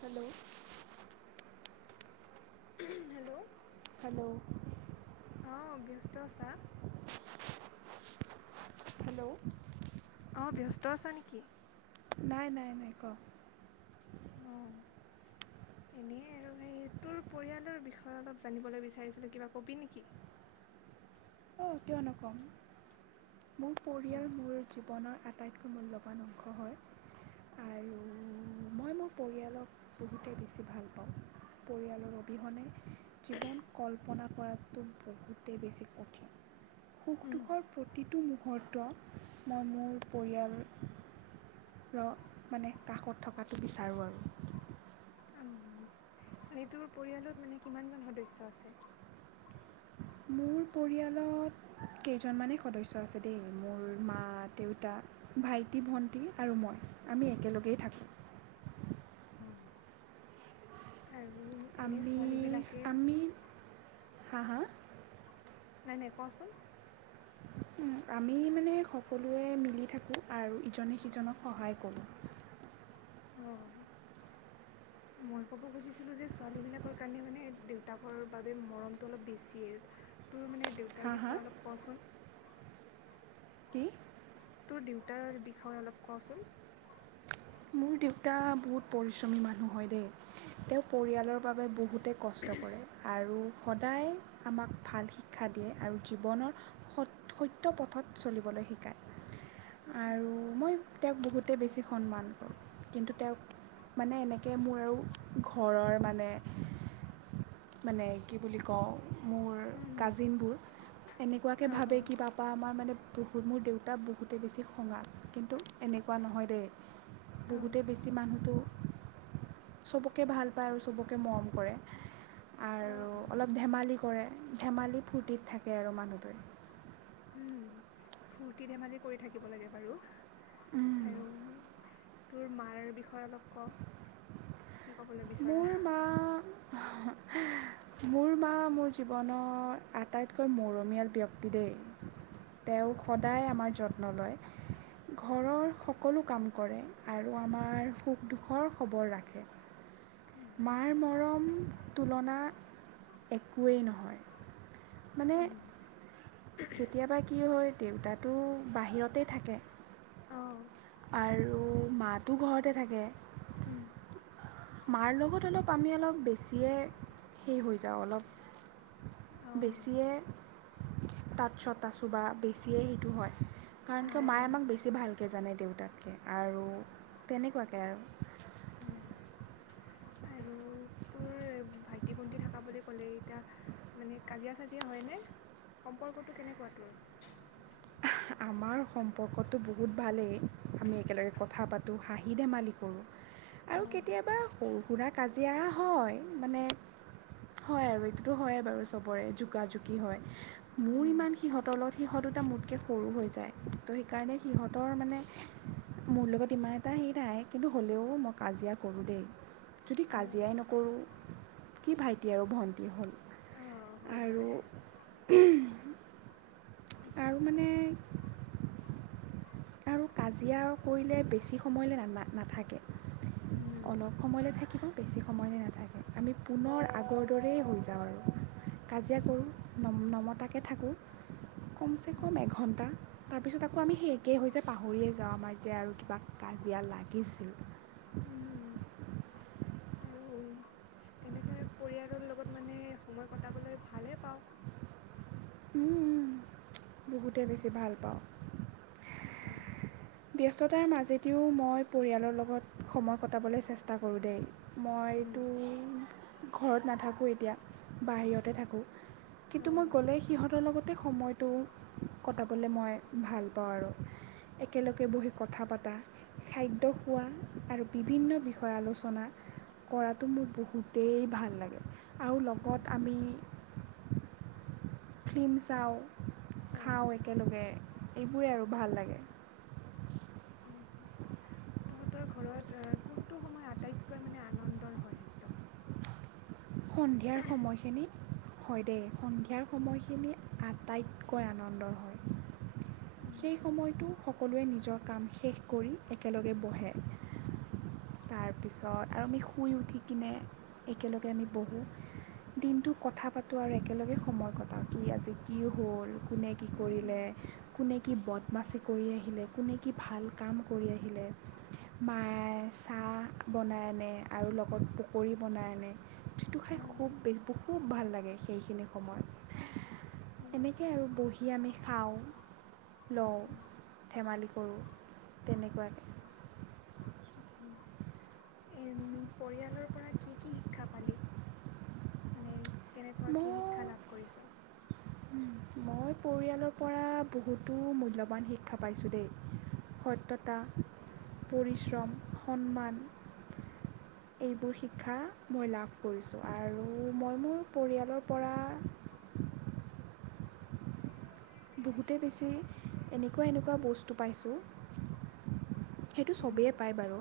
Hello hello hello অ' ব্যস্ত আছা? হেল্ল' অ'ব্যস্ত আছা নেকি? নাই, নাই, নাই ক'? অ', এনেই আৰু সেই তোৰ পৰিয়ালৰ বিষয়ে অলপ জানিবলৈ বিচাৰিছিলোঁ কিবা কবি নেকি? অ' কিয় নকম মোৰ অঁ পৰিয়াল মোৰ জীৱনৰ আটা আটাইতকৈ মূল্যৱান অংশ হয় আৰু মই মোৰ পৰিয়ালক বহুতেই বেছি ভাল পাওঁ। পৰিয়ালৰ অবিহনে জীৱন কল্পনা কৰাটো বহুতেই বেছি কঠিন। সুখ-দুখৰ প্ৰতিটো মূহুৰ্ত মই মোৰ পৰিয়াল ৰ মানে কাষত থকাটো বিচাৰোঁ আৰু। আম এনে তোৰ পৰিয়ালত মানে কিমানজন সদস্য আছে? মোৰ পৰিয়ালত কেইজনমানেই সদস্য আছে দেই মোৰ মা, দেউতা ভাইটি, ভণ্টি আৰু মই আমি একেলগেই থাকোঁ। অ'! আৰু এনেই আমি ছোৱালীবিলাকে আমি হা' হা'? নাই নাই, কচোন! আমি মানে সকলোৱে মিলি থাকোঁ আৰু ইজনে-সিজনক সহায় কৰোঁ। অঁহ। মই ক'ব খুজিছিলো যে ছোৱালীবিলাকৰ কাৰণে মানে দেউতাকৰ বাবে মৰমটো অলপ বেছিয়ে। তোৰ মানে হা দেউতাৰ হা বিষয়ে অলপ কচোন! কি? তোৰ দেউতাৰ বিষয়ে অলপ কচোন? মোৰ দেউতা বহুত পৰিশ্ৰমী মানুহ হয় দেই! তেওঁ পৰিয়ালৰ বাবে বহুত তে কষ্ট কৰে আৰু সদায় আমাক ভাল শিক্ষা দিয়ে আৰু জীৱনত সত-সত্য পথত চলিবলৈ শিকায়। আৰু মই তেওঁক বহুতে বেছি সন্মান কৰোঁ কিন্তু তেওঁক মানে এনেকে মোৰ আৰু ঘৰৰ মানে মানে কি বুলি কওঁ? মোৰ কাজিনবোৰ এনেকুৱাকে অঁ ভাবে অঁ কিবা বা আমাৰ মানে বহুত মোৰ দেউতা বহুতে বেছি খঙাল। কিন্তু এনেকুৱা নহয় দেই অঁ বহুতেই বেছি মানুহটো চবকে ভাল পায় আৰু চবকে মৰম কৰে। অঁ আৰু অঁ অলপ ধেমালি কৰে, ধেমালি-ফূৰ্তিত থাকে আৰু মানুহটোৱে। উম, ফূৰ্তি-ধেমালি কৰি থাকিব লাগে বাৰু। আৰু তোৰ মাৰ বিষয়ে অলপ ক' কি কবলৈ বিচ মোৰ মা মোৰ মা মোৰ জীৱনৰ আটাইতকৈ মৰমীয়াল ব্যক্তি দেই! তেওঁ সদায় আমাৰ যত্ন লয়। ঘৰৰ সকলো কাম কৰে আৰু আমাৰ সুখ-দুখৰ খবৰ ৰাখে। মাৰ মৰম তুলনা একোৱেই নহয়। মানে হুম হুম। কেতিয়াবা কি হয় দেউতাটো বাহিৰতেই থাকে। অঁ আৰু মা'তো ঘৰতে থাকে। উম। মাৰ লগত অলপ আমি অলপ বেছিয়ে সেই হৈ যাওঁ অলপ। অঁ বেছিয়ে তাত চত আছো বা বেছিয়ে সেইটো হয়, কাৰণ অঁ কিয় মায়ে অঁ আমাক বেছি ভালকে জানে দেউ তাতকে আৰু তেনেকুৱাকে আৰু। হয় হয় আৰু তোৰ ভাইটি, ভণ্টি থকা বুলি ক'লে এতিয়া মানে কাজিয়া-চাজিয়া হয়নে? সম্পৰ্কটো কেনেকুৱা তোৰ? আমাৰ সম্পৰ্কটো বহুত ভালেই আমি একেলগে কথা পাতো, হাঁহি ধেমালি কৰোঁ। আৰু অঁ কেতিয়াবা সৰু-সুৰা কাজিয়া হয়। মানে হয় আৰু এইটোতো হয় বাৰু চবৰে জোকা-জোকি হয়। মোৰ উম, ইমান সিহঁতৰ লগত সিহঁত দুটা মোতকে সৰু হৈ যায়, ত' সেইকাৰণে সিহঁতৰ মানে মোৰ লগত ইমান এটা হেৰি নাই, কিন্তু হ'লেও মই কাজিয়া কৰোঁ দেই। যদি অঁ কাজিয়াই নকৰো, কি ভাইটি আৰু ভণ্টি হ'ল। অঁ হয় হয় আৰু, ঠিকে আৰু আছে মানে - [unintelligible] আৰু কাজিয়া কৰিলে বেছি সময়লে না না নাথাকে। উম, অলপ সময়লে থাকিব বেছি সময়লে নাথাকে আমি পুনৰ আগৰ দৰেই হৈ যাওঁ আৰু। কাজিয়া কৰোঁ অঁ নম নমতাকে থাকো। কমচেকম এঘণ্টা, তাৰপিছত আকৌ আমি সেই এ কে হৈ যে পাহৰিয়ে যাওঁ আমাৰ যে আৰু কিবা কাজিয়া লাগিছিল। উম উম। আৰু তেনেকে পৰিয়ালৰ লগত মানে সময় কটাবলৈ ভালেই পাওঁ। উম উম, বহুতেই বেছি ভাল পাওঁ। ব্যস্ততাৰ মাজেদিও মই পৰিয়ালৰ লগত সময় কটাবলে চেষ্টা কৰোঁ দেই। উম, মইতো ঘৰত নাথাকোঁ এতিয়া, বাহিৰতে থাকোঁ। কিন্তু অ', মই গ'লে সিহঁতৰ লগতে সময়টো কটাবলে মই ভাল পাওঁ আৰু। একেলগে বহি কথা পাতা খাদ্য খোৱা আৰু বিভিন্ন বিষয়ে আলোচনা - কৰাটো মোৰ বহুতেই ভাল লাগে, আৰু লগত আমি - ফিল্ম চাওঁ, অ', খাওঁ একেলগে, এইবোৰে আৰু ভাল লাগে। ঠিকেই আছে। তহঁতৰ ঘৰত এ কোনটো সময় আটাইতকৈ মানে আনন্দৰ হয় একদম? সন্ধিয়াৰ সময়খিনি। হয় দেই, সন্ধিয়াৰ সময়খিনি আটাইতকৈ আনন্দৰ হয়। সেই সময়টো সকলোৱে নিজৰ কাম শেষ কৰি একেলগে বহে। তাৰপিছত আৰু আমি শুই উঠি কিনে একেলগে আমি বহোঁ। দিনটো কথা পাতোঁ আৰু একেলগে সময় কটাও, কি আজি কি হ'ল কোনে কি কৰিলে। কোনে কি বদমাচি কৰি আহিলে, কোনে কি ভাল কাম কৰি আহিলে। মায়ে চাহ বনাই আনে আৰু লগত পকৰী বনাই আনে। যিটো খাই খুববে বহুত ভাল লাগে সেইখিনি সময়। এনেকে আৰু বহি আমি খাওঁ। লওঁ ধেমালি কৰোঁ তেনেকুৱাকে। উম, এ পৰিয়ালৰ পৰা কি কি শিক্ষা পালি? মানে কেনেকুৱা কি শিক্ষা লাভ কৰিছ? উম, মই পৰিয়ালৰ পৰা বহুতো মূল্যৱান শিক্ষা পাইছোঁ দেই। সত্যতা, পৰিশ্ৰম, সন্মান - এইবোৰ শিক্ষা মই লাভ কৰিছোঁ, আৰু মই মোৰ - পৰিয়ালৰ পৰা - বহুতেই বেছি এনেকুৱা এনেকুৱা বস্তু পাইছোঁ - [unintelligible] সেইটো উম, চবেই পায় বাৰু।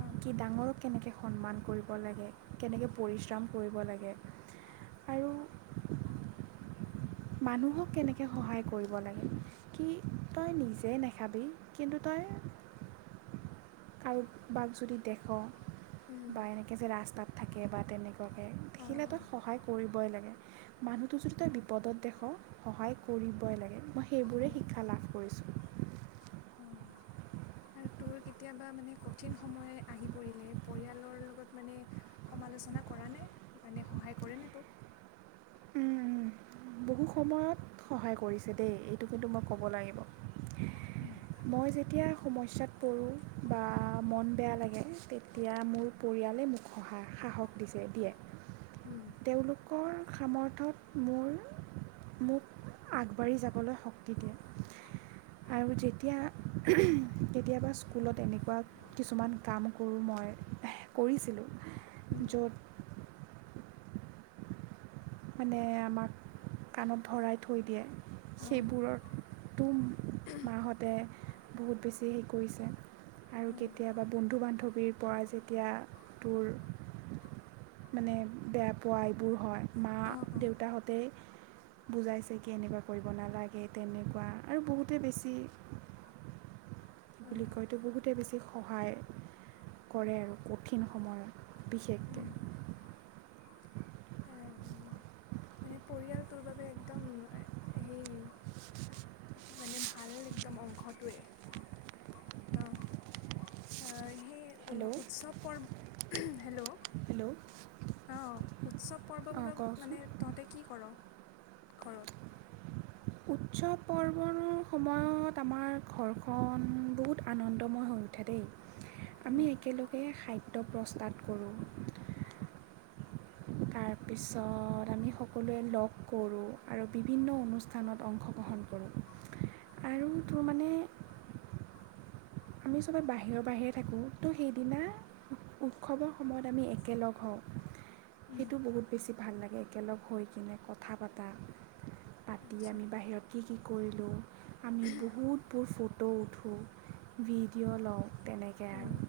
অ', ডাঙৰক কেনেকে সন্মান কৰিব লাগে, কেনেকে পৰিশ্ৰম কৰিব লাগে - [unintelligible] [unintelligible] মানুহক কেনেকে সহায় কৰিব লাগে, কি তই নিজে নাখাবি কিন্তু তই - কাৰোবাক যদি দেখ উম, বা এনেকে যে ৰাস্তাত থাকে বা তেনে কুৱাকে অ', দেখিলে তই অ', সহায় কৰিবই লাগে। মানুহটো যদি তই বিপদত দেখ সহায় কৰিবই লাগে, মই সেইবোৰে হয়, শিক্ষা লাভ কৰিছোঁ। অ'। আৰু তোৰ কেতিয়াবা মানে কঠিন সময় আহি পৰিলে পৰিয়ালৰ লগত মানে সমালোচনা কৰা নে? মানে সহায় কৰে নে তোক? [inaudible] উ, বহু সময়ত সহায় কৰিছে দেই এইটো কিন্তু মই ক'ব লাগিব। উম। মই যেতিয়াই সমস্যাত পৰোঁ বা মন বেয়া লাগে তেতিয়া মোৰ পৰিয়ালে মোক সহা সাহস দিছে দিয়ে। উম। তেওঁলোকৰ সামৰ্থত মোৰ মোক আগবাঢ়ি যাবলৈ শক্তি দিয়ে। আৰু যেতিয়া কেতিয়াবা স্কুলত এনেকুৱা কিছুমান কাম কৰোঁ, মই কৰিছিলোঁ, উম, য'ত মানে আমাক কাণত ধৰাই থৈ দিয়ে। অঁ সেইবোৰকটো মাহঁতে বহুত বেছি হেৰি কৰিছে। আৰু অঁ কেতিয়াবা বন্ধু-বান্ধৱীৰ পৰা যেতিয়া তোৰ মানে বেয়া পোৱা এইবোৰ হয় মা অঁ অঁ দেউতাহঁতেই বুজাইছে কি এনেকুৱা কৰিব নালাগে তেনেকুৱা আৰু বহুতে বেছি ই অঁ বুলি কয়তো বহুতে বেছি সহায় কৰে আৰু কঠিন সময়ত। বিশেষকে। উম, আৰু মানে পৰিয়ালটোৰ বাবে একদম সেই মানে ভাল একদম অংশটোৱেই। ন' অ', সেই অ', হেল্ল' উৎসৱ পৰ হেল্ল' হেল্ল'। অ', উৎসৱ অঁ পৰ্ববোৰত কওকচোন মানে তহঁতে কি কৰ ঘৰত? উৎসৱ পৰ্বনৰ সময়ত আমাৰ ঘৰখন বহুত আনন্দময় হৈ থা দেই, উম, আমি একেলগে খাদ্য প্ৰস্তাৱ কৰোঁ। তাৰপিছত আমি সকলোৱে লগ কৰোঁ আৰু বিভিন্ন অনুষ্ঠানত অংশগ্ৰহণ কৰোঁ আৰু তোৰ মানে [inaudible] আমি চবে বাহিৰৰ বাহিৰে থাকোঁ, ত' সেইদিনা উ-উৎসৱৰ সময়ত আমি একেলগ হওঁ। উম, সেইটো বহুত বেছি ভাল লাগে একেলগ হৈ কিনে কথা পাতা। পাতি আচ্ছা আমি বাহিৰত কি কি কৰিলোঁ, আমি বহুতবোৰ ফটো উঠো। ভিডিঅ' লওঁ তেনেকে উম, আৰু।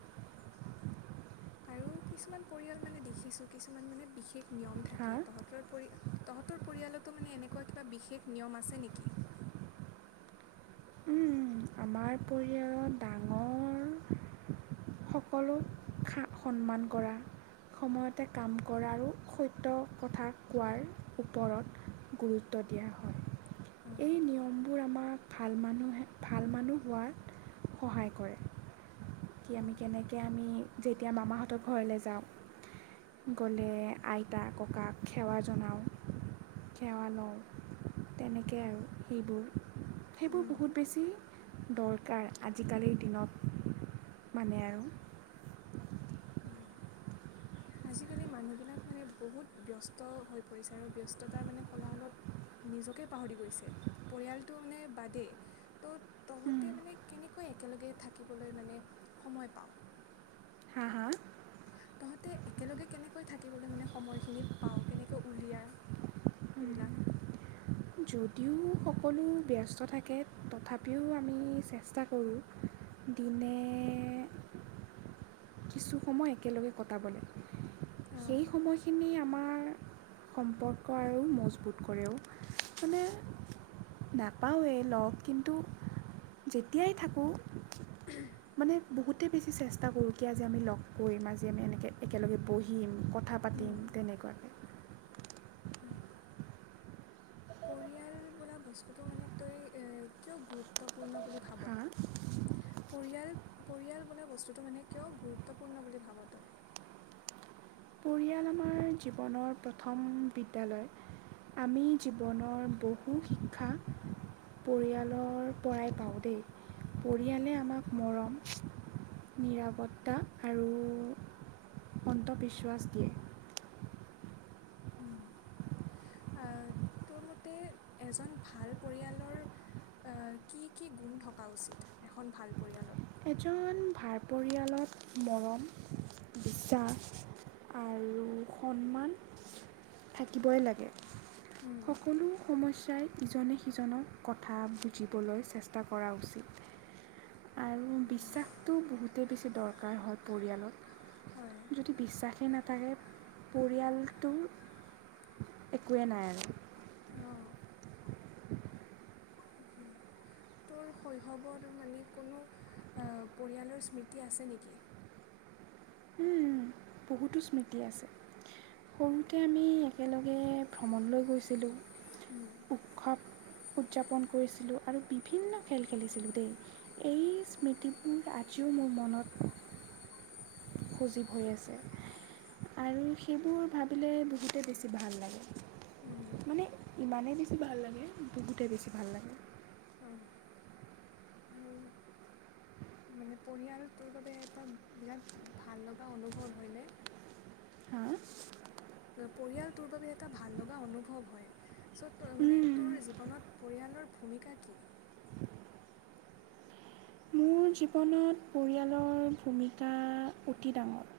আৰু কিছুমান পৰিয়াল মানে দেখিছোঁ। কিছুমান মানে বিশেষ নিয়ম হা থাকে, তহঁত তোৰ পৰি তহঁতৰ পৰিয়ালটো মানে এনেকুৱা কিবা বিশেষ নিয়ম আছে নেকি? উম, উম, উম, আমাৰ পৰিয়ালত ডাঙৰ সকলো খা সন্মান কৰা। সময়তে কাম কৰা আৰু সত্য কথা কোৱাৰ ওপৰত। গুৰুত্ব দিয়া হয়, এই নিয়মবোৰ আমাক ভাল মানুহে, ভাল মানুহ হোৱাত সহায় কৰে। কি আমি, কেনেকে আমি যেতিয়া মামাহঁতৰ ঘৰলৈ যাওঁ। গ'লে আইতা ককাক সেৱা জনাওঁ। সেৱা লওঁ তেনেকেআৰু সেইবোৰ। সেইবোৰ উম বহুত বেছি দৰকাৰ আজিকালিৰ দিনত মানে আৰু। উম, আজিকালি মানুহবিলাক মানে বহুত ব্যস্ত হৈ পৰিছে আৰু ব্যস্ততাৰ মানে কোলাহলত নিজকে পাহৰি গৈছে পৰিয়ালটো মানে বাদেই ত' তহঁতে মানে কেনেকৈ একেলগে থাকিবলৈ মানে সময় পাওঁ? হা, হা? তহঁতে একেলগে কেনেকৈ থাকিবলৈ মানে সময়খিনি পাওঁ কেনেকৈ উলিয়া? [inaudible] সেইবিলাক [inaudible] যদিও সকলোঁ ব্যস্ত থাকে তথাপিও আমি চেষ্টা কৰোঁ দিনে কিছু সময় একেলগে কটাবলে। অঁ সেই সময়খিনি আমাৰ সম্পৰ্ক আৰু মজবুত কৰে অ'। মানে নাপাওঁৱেই লগ কিন্তু যেতিয়াই থাকোঁ মানে বহুতেই বেছি চেষ্টা কৰোঁ কি আজি আমি লগ কৰিম আজি আমি এনেকে একেলগে বহিম কথ কথা পাতিম উম। তেনেকুৱাকে। উম, পৰিয়াল বোলা বস্তুটো মানে তই এ কিয় গুৰুত্বপূৰ্ণ বুলি ভাব? হা পৰিয়াল, পৰিয়াল বোলা বস্তুটো মানে কিয় গুৰুত্বপূৰ্ণ বুলি ভাব তই? পৰিয়াল আমাৰ আমাৰ জীৱনৰ প্ৰথম বিদ্যালয় আমি জীৱনৰ বহু শিক্ষা পৰিয়ালৰ পৰাই পাওঁ দেই পৰিয়ালে আমাক মৰম নিৰাপত্তা আৰু অন্তঃবিচৱাচ দিয়ে। উম, এ তোৰ মতে এজন ভাল পৰিয়ালৰ এ কি, কি গুণ থকা উচিত এখন ভাল পৰিয়ালত? এজন ভাৰ পৰিয়ালত মৰম, বিশ্বাস আৰু সন্মান থাকিবই লাগে। উম, সকলো সমস্যাই ইজনে-সিজনক কথা বুজিবলৈ চেষ্টা কৰা উচিত। আৰু বিশ্বাসটো বহুতেই বেছি দৰকাৰ হয় হয় পৰিয়ালত। যদি বিশ্বাসেই নাথাকে পৰিয়ালটো একোৱে নাই আৰু অঁ [unintelligible] শৈশৱৰ তোৰ মানে কোনো অ' পৰিয়ালৰ স্মৃতি আছে নেকি? বহুতো স্মৃতি আছে। সৰুতে আমি একেলগে ভ্ৰমণলৈ গৈছিলোঁ। উম, উৎসৱ উদযাপন কৰিছিলোঁ আৰু বিভিন্ন খেল খেলিছিলোঁ দেই। এই স্মৃতি বোৰ আজিও মোৰ মনত [inaudible] সজীৱ হৈ আছে। আৰু সেইবোৰ ভাবিলে বহুতেই বেছি ভাল উম, লাগে। মানে ইমানেই বেছি ভাল লাগে, বহুতেই বেছি ভাল লাগে। অ, মানে পৰিয়াল তোৰ বাবে এটা বিৰাট ভাল লগা অনুভৱ হয়নে? হা? পৰিয়ালটোৰ বাবে এটা ভাল লগা অনুভৱ হয় চ, তই মানে তোৰ জীৱনত পৰিয়ালৰ ভূমিকা কি? মোৰ জীৱনত পৰিয়ালৰ ভূমিকা অতি ডাঙৰ।